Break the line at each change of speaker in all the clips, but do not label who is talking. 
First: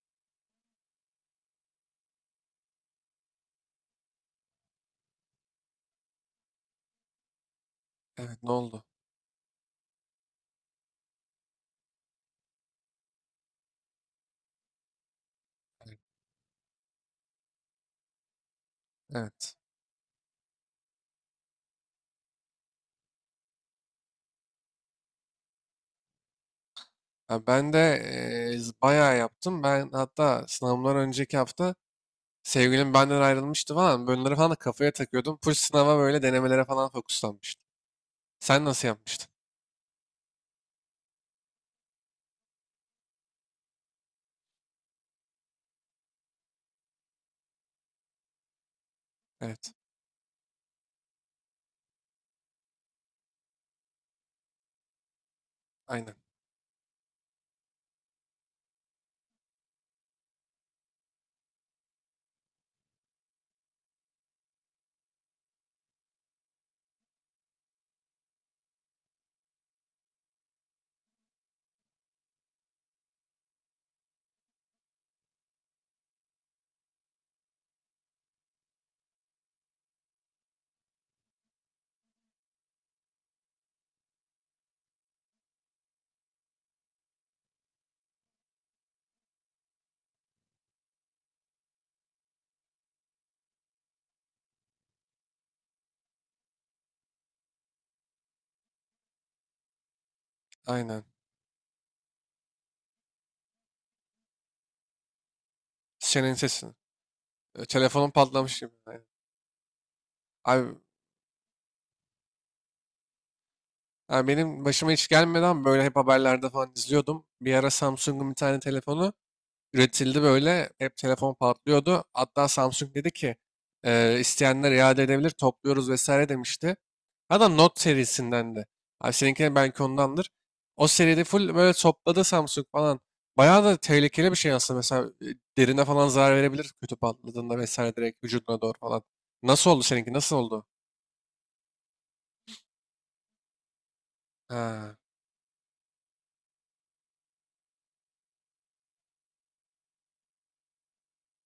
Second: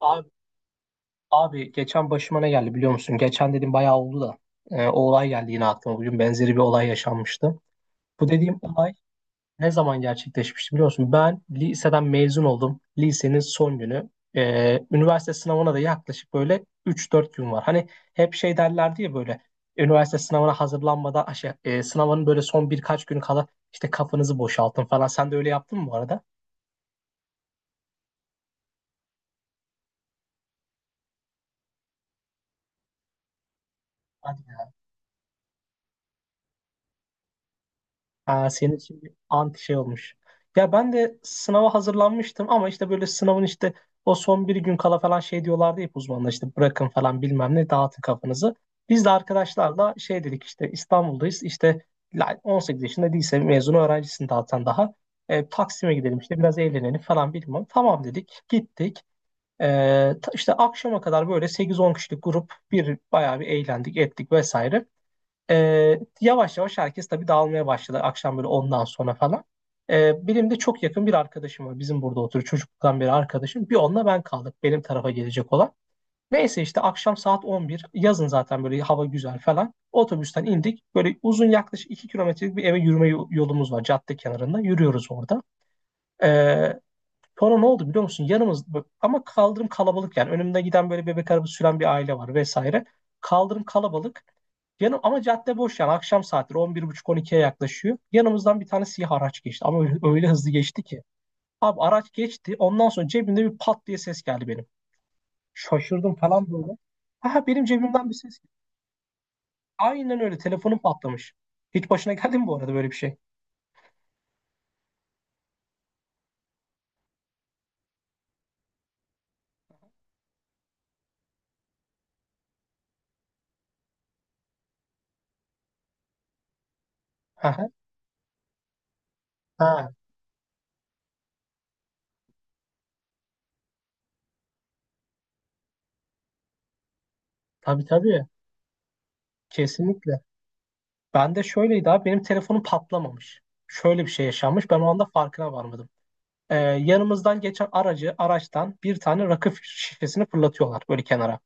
Abi, abi, geçen başıma ne geldi biliyor musun? Geçen dedim bayağı oldu da o olay geldi yine aklıma. Bugün benzeri bir olay yaşanmıştı. Bu
Evet ne
dediğim
oldu?
olay ne zaman gerçekleşmişti biliyor musun? Ben liseden mezun oldum. Lisenin son günü. Üniversite sınavına da yaklaşık böyle 3-4 gün var. Hani hep şey derlerdi ya böyle
Evet.
üniversite sınavına hazırlanmadan şey, sınavın böyle son birkaç günü kala işte kafanızı boşaltın falan. Sen de öyle yaptın mı bu arada?
Ha, ben de bayağı yaptım. Ben hatta sınavımdan önceki hafta sevgilim benden ayrılmıştı falan. Bunları falan da kafaya takıyordum. Full sınava böyle denemelere falan fokuslanmıştım.
Aa,
Sen
senin
nasıl
için bir
yapmıştın?
anti şey olmuş. Ya ben de sınava hazırlanmıştım ama işte böyle sınavın işte o son bir gün kala falan şey diyorlardı hep uzmanlar işte bırakın falan bilmem ne dağıtın kafanızı. Biz de
Evet.
arkadaşlarla şey dedik işte İstanbul'dayız işte 18 yaşında lise mezunu öğrencisin dağıtan daha. Taksim'e
Aynen.
gidelim işte biraz eğlenelim falan bilmem. Tamam dedik gittik. E, işte akşama kadar böyle 8-10 kişilik grup bir bayağı bir eğlendik ettik vesaire. Yavaş yavaş herkes tabii dağılmaya başladı akşam böyle ondan sonra falan. Benim de çok yakın bir arkadaşım var. Bizim burada oturuyor çocukluktan beri arkadaşım. Bir onunla ben kaldık benim tarafa gelecek olan. Neyse işte akşam saat 11, yazın zaten böyle hava güzel falan. Otobüsten indik. Böyle uzun yaklaşık 2 kilometrelik bir eve yürüme yolumuz var cadde kenarında. Yürüyoruz orada. Ee, Sonra ne oldu biliyor musun? Yanımız ama kaldırım kalabalık yani. Önümde giden böyle bebek arabası süren bir aile var vesaire. Kaldırım kalabalık. Yanım ama cadde boş, yani akşam saatleri 11.30-12'ye yaklaşıyor. Yanımızdan bir tane siyah araç geçti, ama öyle, öyle hızlı geçti ki.
Aynen.
Abi araç geçti, ondan sonra cebimde bir pat diye ses geldi benim. Şaşırdım
Senin
falan böyle.
sesin.
Ha, benim
E,
cebimden
Telefonum
bir ses geldi.
patlamış gibi. Aynen.
Aynen öyle,
Abi,
telefonum patlamış. Hiç başına geldi mi bu arada böyle bir şey?
abi benim başıma hiç gelmeden böyle hep haberlerde falan izliyordum. Bir ara Samsung'un bir tane telefonu üretildi böyle. Hep telefon patlıyordu. Hatta Samsung dedi ki isteyenler iade edebilir topluyoruz vesaire demişti.
Ha,
Adam
ha.
Note serisindendi. Abi seninkine belki
Ha,
ondandır. O seride full böyle topladı Samsung falan. Bayağı da tehlikeli bir şey aslında. Mesela derine falan zarar verebilir kötü patladığında
tabii
vesaire direkt
tabii,
vücuduna doğru falan. Nasıl oldu seninki?
kesinlikle.
Nasıl oldu?
Ben de şöyleydi abi, benim telefonum patlamamış. Şöyle bir şey yaşanmış, ben o
Ha,
anda farkına varmadım. Yanımızdan geçen aracı araçtan bir tane rakı şişesini fırlatıyorlar böyle kenara.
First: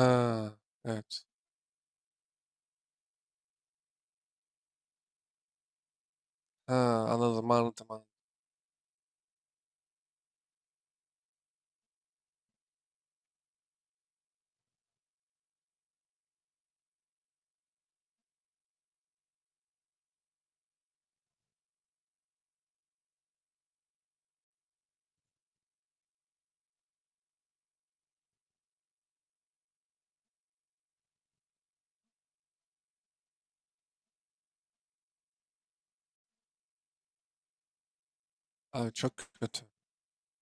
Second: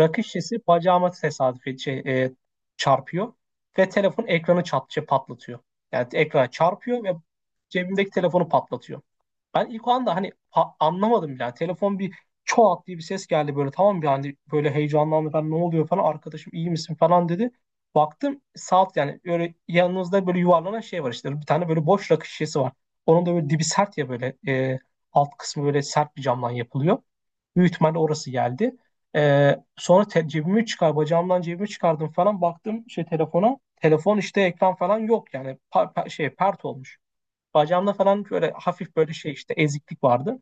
Rakı şişesi bacağıma
evet.
tesadüf şey, çarpıyor ve telefon ekranı çat, şey, patlatıyor. Yani ekrana
Ha,
çarpıyor ve
anladım, anladım,
cebimdeki
anladım.
telefonu patlatıyor. Ben ilk o anda hani anlamadım bile. Yani telefon bir çoğalt diye bir ses geldi böyle, tamam bir hani böyle heyecanlandı, ben ne oluyor falan, arkadaşım iyi misin falan dedi. Baktım saat, yani böyle yanınızda böyle yuvarlanan şey var, işte bir tane böyle boş rakı şişesi var. Onun da böyle dibi sert ya böyle, alt kısmı böyle sert bir camdan yapılıyor. Büyük ihtimalle orası geldi. E, sonra te- Cebimi çıkar, bacağımdan cebimi çıkardım falan, baktım şey telefona. Telefon işte ekran falan yok yani, şey pert olmuş. Bacağımda falan böyle
Abi
hafif böyle
çok
şey işte
kötü.
eziklik vardı.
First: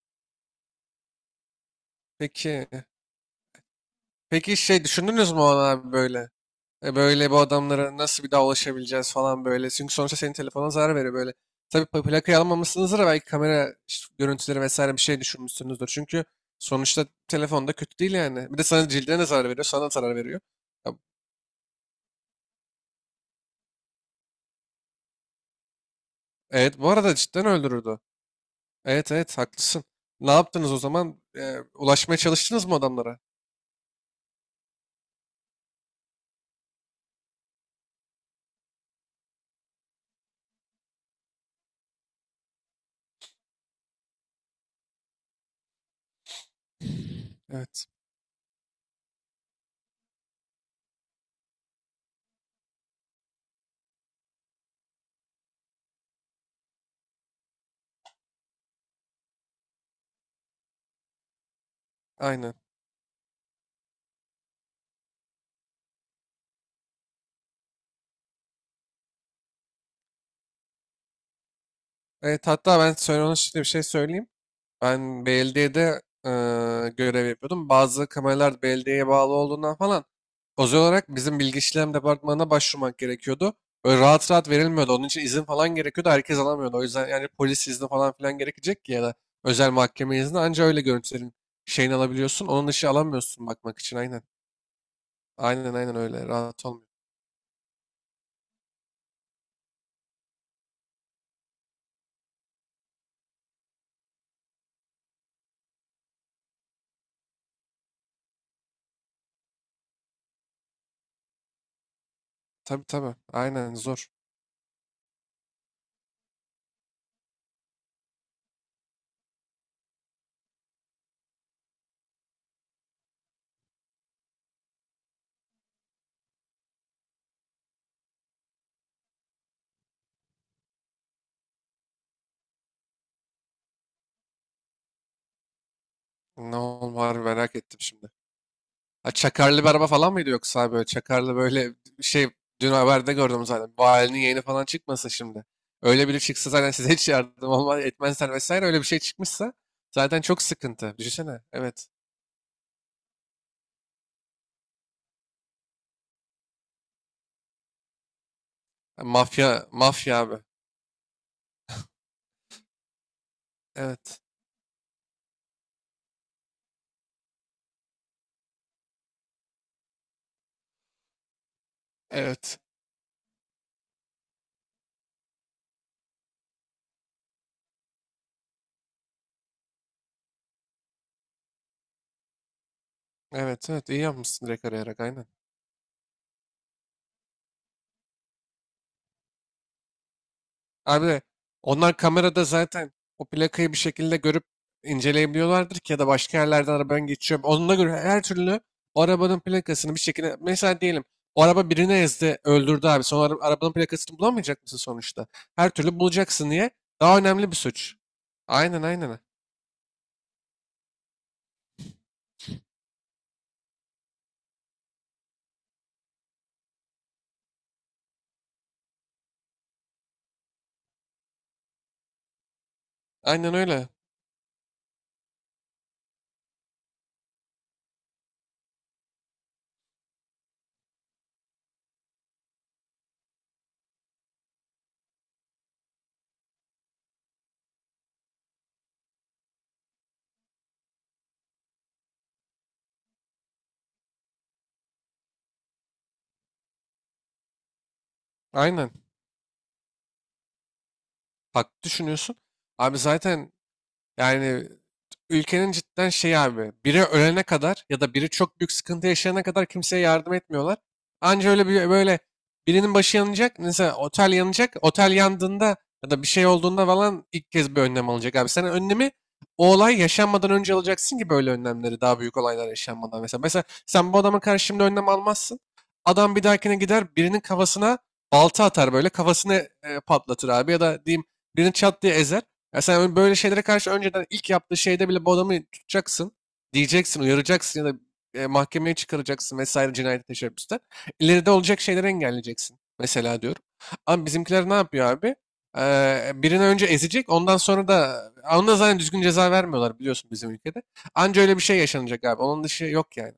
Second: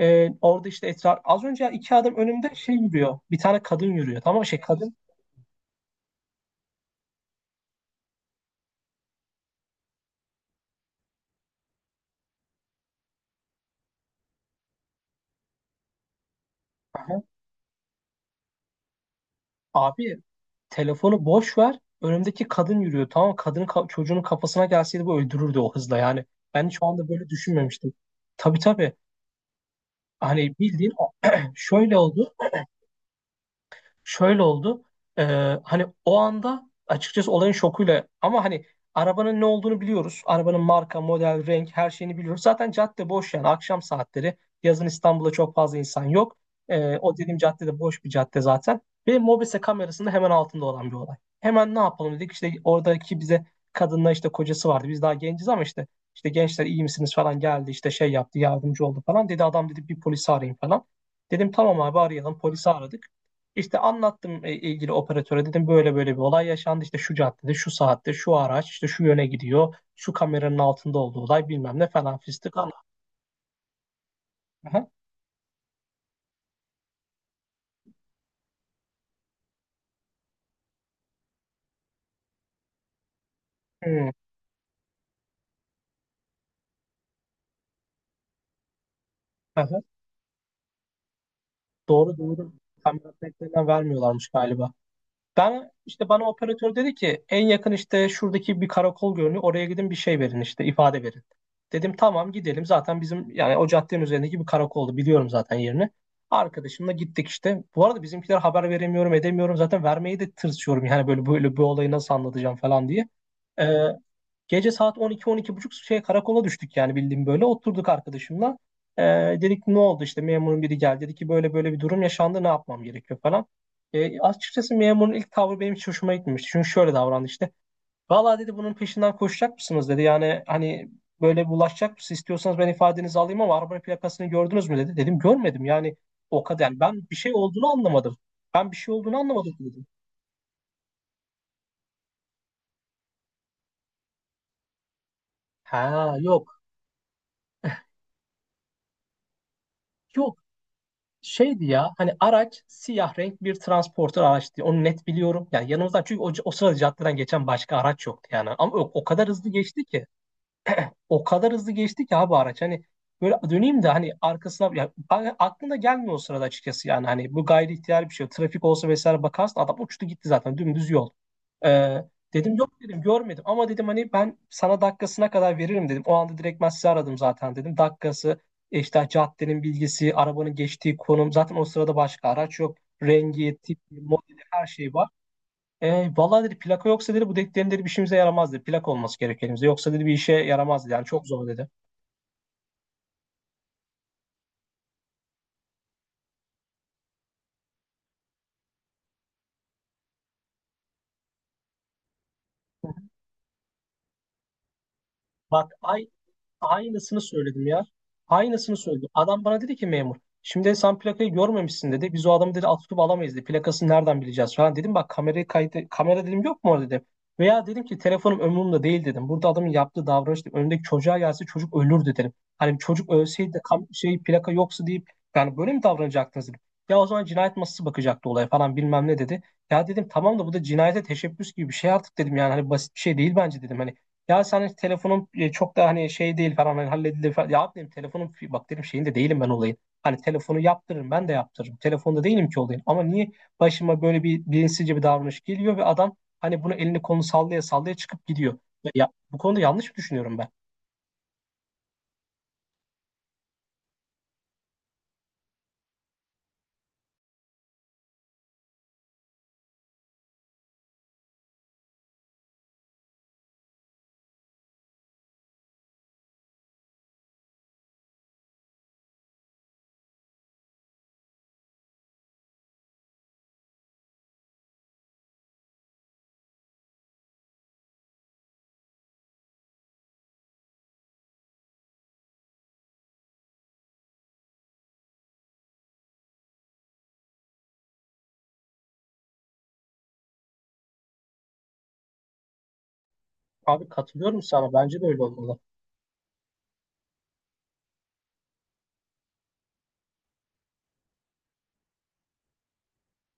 Orada işte esrar az önce 2 adım önümde
Peki,
şey yürüyor. Bir tane kadın yürüyor. Tamam mı?
peki
Şey
şey
kadın.
düşündünüz mü ona abi böyle? Böyle bu adamlara nasıl bir daha ulaşabileceğiz falan böyle. Çünkü sonuçta senin telefonuna zarar veriyor böyle. Tabii plakayı almamışsınızdır da belki kamera işte görüntüleri vesaire bir şey düşürmüşsünüzdür. Çünkü sonuçta
Aha.
telefonda kötü değil yani. Bir de sana cildine de zarar veriyor, sana da
Abi
zarar veriyor. Ya,
telefonu boş ver. Önümdeki kadın yürüyor. Tamam mı? Kadının çocuğunun kafasına gelseydi bu öldürürdü o hızla yani. Ben hiç
Evet
o
bu
anda
arada
böyle
cidden
düşünmemiştim.
öldürürdü.
Tabii tabii.
Evet evet haklısın. Ne
Hani
yaptınız o
bildiğin
zaman?
şöyle
Ulaşmaya
oldu.
çalıştınız mı adamlara?
Şöyle oldu. Ee, Hani o anda açıkçası olayın şokuyla, ama hani arabanın ne olduğunu biliyoruz. Arabanın marka, model, renk her şeyini biliyoruz. Zaten cadde boş yani, akşam saatleri. Yazın İstanbul'da çok fazla insan yok. O dediğim caddede
Evet
boş bir cadde zaten. Ve Mobese kamerasının hemen altında olan bir olay. Hemen ne yapalım dedik. İşte oradaki bize kadınla işte kocası vardı. Biz daha genciz ama işte gençler iyi misiniz falan geldi. İşte şey yaptı, yardımcı oldu falan. Dedi adam dedi bir polisi arayın falan. Dedim tamam abi arayalım.
aynen.
Polisi aradık. İşte anlattım, ilgili operatöre dedim böyle böyle bir olay yaşandı, işte şu caddede, şu saatte, şu araç işte şu yöne gidiyor, şu kameranın altında olduğu olay, bilmem ne falan
Evet
fistik
hatta
anlattım.
ben söyle ona şimdi bir şey söyleyeyim.
Aha.
Ben belediyede görev yapıyordum. Bazı kameralar belediyeye bağlı olduğundan falan özel olarak bizim bilgi işlem departmanına başvurmak gerekiyordu. Böyle
Hmm.
rahat rahat verilmiyordu. Onun için izin falan gerekiyordu. Herkes alamıyordu. O yüzden yani polis izni falan filan gerekecek ki ya da özel
Aha.
mahkeme izni anca öyle görüntülerin şeyini
Doğru
alabiliyorsun.
doğru,
Onun dışı
kamera
alamıyorsun
kayıtlarından
bakmak için aynen.
vermiyorlarmış galiba. Ben
Aynen aynen
işte, bana
öyle. Rahat
operatör
olmuyor.
dedi ki en yakın işte şuradaki bir karakol görünüyor. Oraya gidin, bir şey verin, işte ifade verin. Dedim tamam gidelim. Zaten bizim yani o caddenin üzerindeki bir karakoldu. Biliyorum zaten yerini. Arkadaşımla gittik işte. Bu arada bizimkiler haber veremiyorum edemiyorum. Zaten vermeyi de tırsıyorum. Yani böyle böyle bu olayı nasıl anlatacağım
Tabii
falan diye.
tabii.
Ee,
Aynen zor.
Gece saat 12 buçuk şey karakola düştük yani bildiğim böyle. Oturduk arkadaşımla. Ee, Dedik ne oldu, işte memurun biri geldi. Dedi ki böyle böyle bir durum yaşandı, ne yapmam gerekiyor falan. Açıkçası memurun ilk tavrı benim hiç hoşuma gitmemişti. Çünkü şöyle davrandı işte. Valla dedi bunun peşinden koşacak mısınız dedi. Yani hani böyle bulaşacak mısınız, istiyorsanız ben ifadenizi alayım, ama araba plakasını gördünüz mü dedi. Dedim görmedim yani o
Ne
kadar. Yani ben
olur
bir şey
merak
olduğunu
ettim şimdi.
anlamadım. Ben bir şey
Ha,
olduğunu anlamadım
çakarlı bir
dedim.
araba falan mıydı yoksa abi böyle çakarlı böyle şey dün haberde gördüm zaten. Valinin yeğeni falan çıkmasın şimdi. Öyle
Ha
biri çıksa
yok.
zaten size hiç yardım olmaz etmezler vesaire öyle bir şey çıkmışsa zaten
Yok
çok sıkıntı. Düşünsene.
şeydi
Evet.
ya hani, araç siyah renk bir transporter araçtı. Onu net biliyorum. Yani yanımızdan çünkü, o sırada caddeden geçen başka araç yoktu yani. Ama o
Ha,
kadar hızlı
Mafya,
geçti ki.
mafya abi.
O kadar hızlı geçti ki abi araç. Hani böyle döneyim de hani
Evet.
arkasına ya, aklına gelmiyor o sırada açıkçası yani. Hani bu gayri ihtiyar bir şey. Trafik olsa vesaire bakarsın adam uçtu gitti zaten dümdüz yol. Ee, Dedim
Evet.
yok dedim, görmedim ama dedim, hani ben sana dakikasına kadar veririm dedim. O anda direkt ben sizi aradım zaten dedim. Dakikası, işte caddenin bilgisi, arabanın geçtiği konum, zaten o sırada başka araç yok. Rengi,
Evet evet iyi
tipi, modeli,
yapmışsın direkt
her şey
arayarak
var.
aynen.
Vallahi dedi plaka yoksa dedi bu dediklerin dedi bir işimize yaramaz dedi. Plak olması gerek elimizde. Yoksa dedi bir işe yaramaz dedi. Yani
Abi
çok zor dedi.
onlar kamerada zaten o plakayı bir şekilde görüp inceleyebiliyorlardır ki ya da başka yerlerden arabanın geçiyor. Onunla göre her türlü o arabanın plakasını bir şekilde mesela diyelim o araba birine ezdi öldürdü abi. Sonra arabanın plakasını bulamayacak mısın sonuçta? Her
Bak
türlü
ay,
bulacaksın diye daha
aynısını
önemli bir
söyledim ya.
suç.
Aynısını
Aynen
söyledim.
aynen.
Adam bana dedi ki memur. Şimdi sen plakayı görmemişsin dedi. Biz o adamı dedi alt tutup alamayız dedi. Plakasını nereden bileceğiz falan dedim. Bak kamerayı kaydı. Kamera dedim yok mu orada dedim. Veya dedim ki telefonum ömrümde değil dedim. Burada adamın yaptığı davranış dedim, önündeki çocuğa gelse çocuk ölürdü dedim. Hani çocuk ölseydi
Aynen
de
öyle.
şey plaka yoksa deyip, yani böyle mi davranacaktınız dedim. Ya o zaman cinayet masası bakacaktı olaya falan bilmem ne dedi. Ya dedim tamam da bu da cinayete teşebbüs gibi bir şey artık dedim, yani hani basit bir şey değil bence dedim. Hani ya sen telefonun çok da hani şey değil falan, hani halledilir falan. Ya abi dedim telefonun bak dedim şeyinde değilim ben olayın. Hani telefonu yaptırırım, ben de yaptırırım. Telefonda değilim ki olayın. Ama niye başıma böyle bir bilinçsizce bir davranış geliyor ve adam hani bunu elini kolunu sallaya sallaya çıkıp gidiyor.
Aynen.
Ya, bu konuda yanlış mı düşünüyorum ben?
Haklı düşünüyorsun. Abi zaten Yani ülkenin cidden şey abi biri ölene kadar ya da biri çok büyük sıkıntı yaşayana kadar kimseye yardım etmiyorlar. Anca öyle bir böyle birinin başı yanacak mesela otel yanacak otel yandığında ya da bir şey olduğunda falan ilk kez bir önlem alacak abi. Sen önlemi o olay yaşanmadan önce alacaksın ki böyle önlemleri daha büyük olaylar yaşanmadan mesela. Mesela sen bu adama karşı şimdi önlem almazsın. Adam bir dahakine gider birinin kafasına balta atar böyle kafasını patlatır abi ya da diyeyim birini çat diye ezer. Ya sen böyle şeylere karşı önceden ilk yaptığı şeyde bile bu adamı tutacaksın. Diyeceksin, uyaracaksın ya da mahkemeye çıkaracaksın vesaire cinayet teşebbüste. İleride olacak şeyleri engelleyeceksin. Mesela diyorum.
Abi
Ama
katılıyorum
bizimkiler
sana.
ne
Bence de
yapıyor
öyle
abi?
olmalı.
Birini önce ezecek ondan sonra da ona zaten düzgün ceza vermiyorlar biliyorsun bizim ülkede. Anca öyle bir şey yaşanacak abi. Onun dışı yok yani.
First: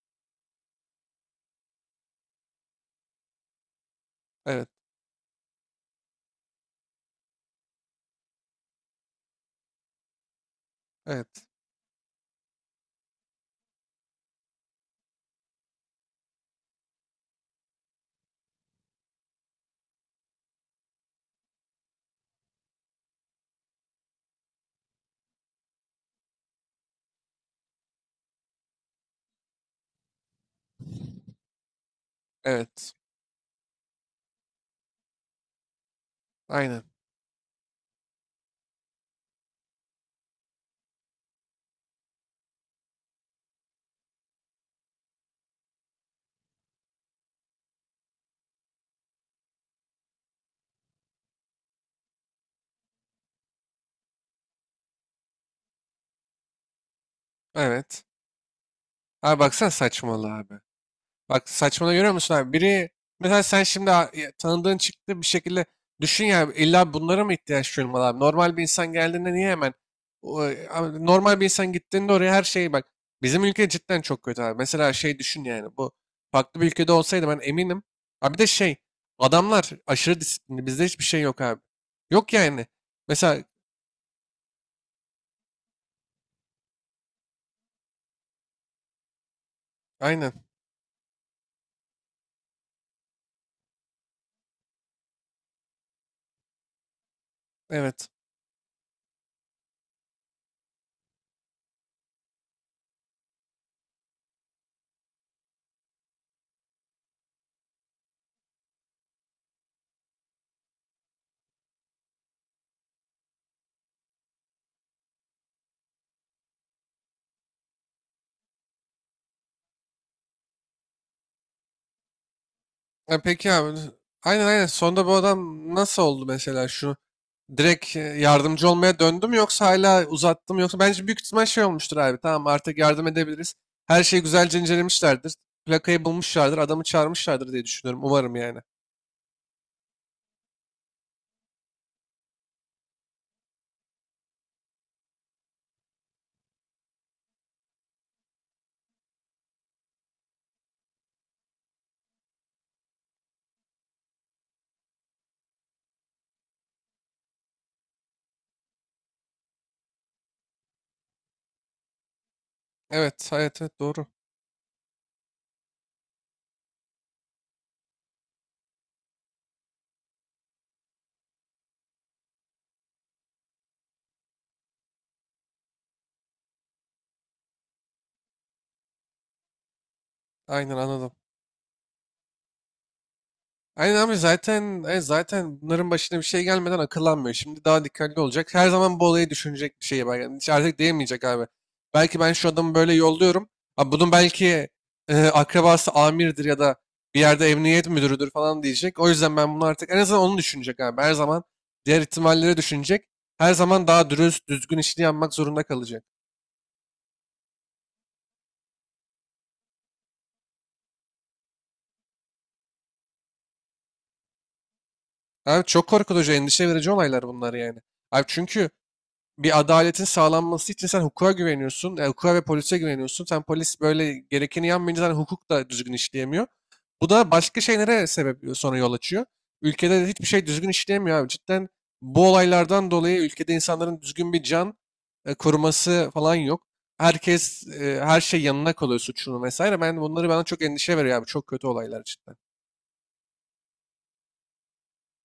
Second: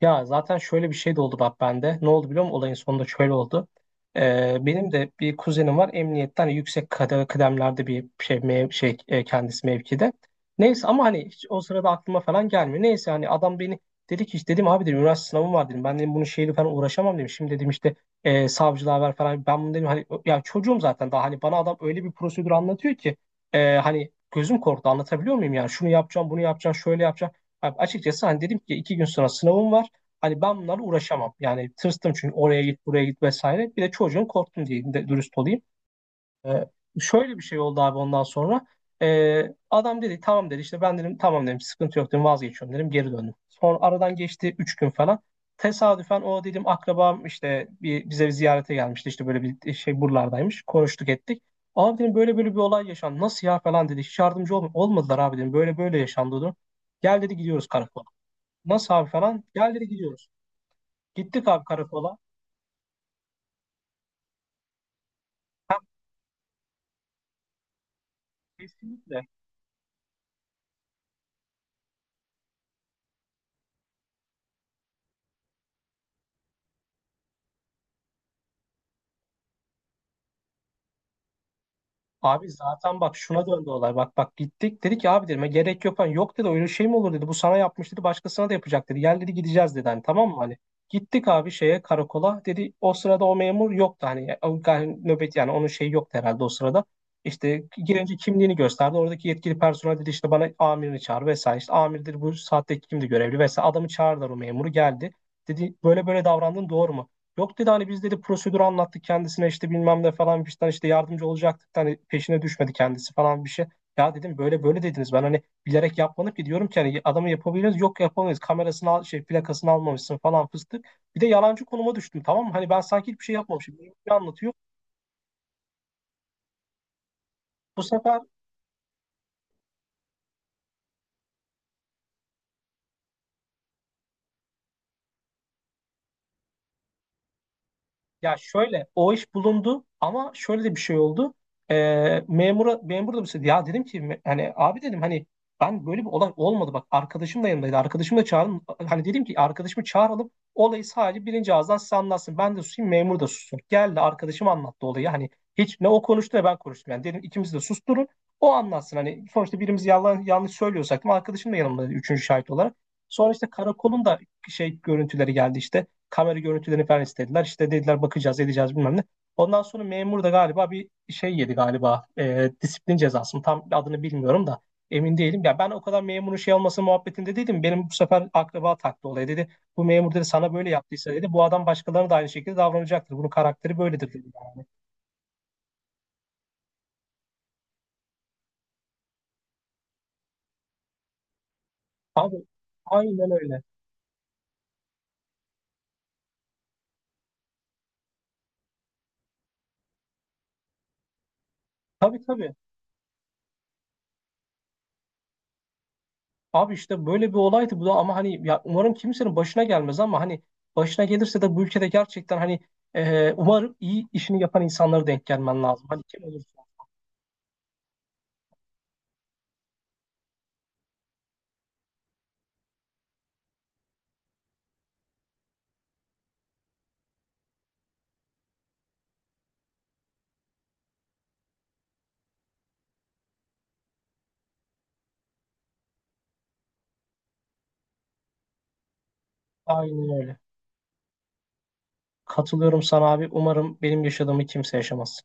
Ya zaten şöyle bir şey de oldu bak bende. Ne oldu biliyor musun? Olayın sonunda şöyle oldu.
Evet,
Benim de bir kuzenim var. Emniyetten hani yüksek kıdemlerde bir şey, kendisi mevkide. Neyse ama hani hiç
evet,
o sırada aklıma falan gelmiyor. Neyse hani adam beni dedi ki işte, dedim abi dedim üniversite sınavım var dedim. Ben dedim bunun şeyle falan uğraşamam dedim. Şimdi dedim işte savcılığa ver falan. Ben bunu dedim hani ya çocuğum zaten daha, hani bana adam öyle bir prosedür anlatıyor ki hani gözüm korktu, anlatabiliyor muyum, yani şunu yapacağım bunu yapacağım şöyle yapacağım. Abi açıkçası hani dedim ki 2 gün sonra sınavım var. Hani ben bunlarla uğraşamam. Yani tırstım çünkü oraya git
evet.
buraya git vesaire. Bir de çocuğun korktum diye de dürüst olayım. Ee,
Aynen.
Şöyle bir şey oldu abi ondan sonra. Ee, Adam dedi tamam dedi, işte ben dedim tamam dedim sıkıntı yok dedim vazgeçiyorum dedim, geri döndüm. Sonra aradan geçti 3 gün falan. Tesadüfen o dedim akrabam işte bize bir ziyarete gelmişti, işte böyle bir şey buralardaymış, konuştuk ettik. Abi dedim böyle böyle bir olay yaşandı nasıl ya falan, dedi hiç yardımcı olmadılar abi dedim, böyle böyle yaşandı dedim. Gel dedi gidiyoruz karakola.
Evet.
Nasıl abi
Abi
falan,
baksana
gel dedi gidiyoruz.
saçmalığa abi.
Gittik
Bak
abi
saçmalama görüyor
karakola.
musun abi? Biri mesela sen şimdi ya tanıdığın çıktı bir şekilde düşün ya illa bunlara mı ihtiyaç duyulmalı abi? Normal bir insan
Kesinlikle.
geldiğinde niye hemen abi normal bir insan gittiğinde oraya her şeyi bak. Bizim ülke cidden çok kötü abi. Mesela şey düşün yani bu farklı bir ülkede olsaydı ben eminim. Abi bir de şey adamlar aşırı disiplinli bizde hiçbir şey yok abi. Yok
Abi
yani.
zaten bak
Mesela
şuna döndü olay. Bak bak gittik. Dedi ki abi, dedim gerek yok. Hani, yok dedi öyle şey mi olur dedi. Bu sana yapmış dedi. Başkasına da yapacak dedi. Gel dedi gideceğiz dedi. Hani tamam
aynen
mı hani. Gittik abi şeye karakola. Dedi o sırada o memur yoktu. Hani, yani nöbet yani onun şeyi yoktu herhalde o sırada. İşte
evet.
girince kimliğini gösterdi. Oradaki yetkili personel dedi işte bana amirini çağır vesaire. İşte amirdir bu saatte kimdi görevli vesaire. Adamı çağırdılar, o memuru geldi. Dedi böyle böyle davrandın doğru mu? Yok dedi hani biz dedi prosedürü anlattık kendisine, işte bilmem ne falan bir şeyden işte yardımcı olacaktık, hani peşine düşmedi kendisi falan bir şey. Ya dedim böyle böyle dediniz, ben hani bilerek yapmadık ki, diyorum ki hani adamı yapabiliriz yok yapamayız, kamerasını al, şey plakasını almamışsın falan fıstık. Bir de yalancı konuma düştüm, tamam mı? Hani ben sanki
E,
hiçbir şey
peki
yapmamışım.
abi.
Bir şey
Aynen
anlatıyor.
aynen. Sonunda bu adam nasıl oldu mesela şu?
Bu
Direkt
sefer
yardımcı olmaya döndüm yoksa hala uzattım yoksa bence büyük ihtimal şey olmuştur abi. Tamam artık yardım edebiliriz. Her şeyi güzelce incelemişlerdir. Plakayı bulmuşlardır, adamı çağırmışlardır diye düşünüyorum.
ya
Umarım yani.
şöyle o iş bulundu ama şöyle de bir şey oldu. Memur da bir şey, ya dedim ki hani abi dedim hani ben böyle bir olay olmadı bak, arkadaşım da yanındaydı. Arkadaşımı da çağırın, hani dedim ki arkadaşımı çağıralım, olayı sadece birinci ağızdan size anlatsın. Ben de susayım, memur da sussun. Geldi arkadaşım anlattı olayı, hani hiç ne o konuştu ne ben konuştum, yani dedim ikimiz de susturun, o anlatsın, hani sonuçta birimiz yalan yanlış söylüyorsak da arkadaşım da yanımda üçüncü şahit olarak.
Evet,
Sonra işte
evet, evet
karakolun
doğru.
da şey görüntüleri geldi, işte kamera görüntülerini falan istediler. İşte dediler bakacağız edeceğiz bilmem ne. Ondan sonra memur da galiba bir şey yedi galiba, disiplin cezası mı, tam adını bilmiyorum da emin değilim. Ya ben o kadar memurun şey olması muhabbetinde değilim. Benim bu sefer akraba taktı olaya dedi. Bu memur dedi sana böyle
Aynen
yaptıysa
anladım.
dedi, bu adam başkalarına da aynı şekilde davranacaktır. Bunun karakteri
Aynen
böyledir
abi
dedi yani.
zaten zaten bunların başına bir şey gelmeden akıllanmıyor. Şimdi daha dikkatli olacak. Her zaman bu olayı düşünecek bir şey var. Yani hiç artık diyemeyecek abi. Belki ben
Abi
şu adamı böyle
aynen
yolluyorum.
öyle.
Abi bunun belki akrabası amirdir ya da bir yerde emniyet müdürüdür falan diyecek. O yüzden ben bunu artık en azından onu düşünecek abi. Her zaman diğer
Tabii tabii.
ihtimalleri düşünecek. Her zaman daha dürüst, düzgün işini yapmak zorunda kalacak.
Abi işte böyle bir olaydı bu da, ama hani ya umarım kimsenin başına gelmez, ama hani başına gelirse de bu ülkede gerçekten hani umarım iyi işini yapan insanlara denk gelmen
Abi
lazım.
çok
Hani kim
korkutucu,
olursa.
endişe verici olaylar bunlar yani. Abi çünkü bir adaletin sağlanması için sen hukuka güveniyorsun. Hukuka ve polise güveniyorsun. Sen polis böyle gerekeni yapmayınca zaten hukuk da düzgün işleyemiyor. Bu da başka şeylere sebep sonra yol açıyor. Ülkede de hiçbir şey düzgün işleyemiyor abi. Cidden bu olaylardan dolayı ülkede insanların düzgün bir can koruması falan yok. Herkes her şey yanına kalıyor suçunu vesaire. Ben
Aynen
bunları
öyle.
bana çok endişe veriyor abi. Çok kötü olaylar cidden.
Katılıyorum sana abi. Umarım benim yaşadığımı kimse yaşamaz.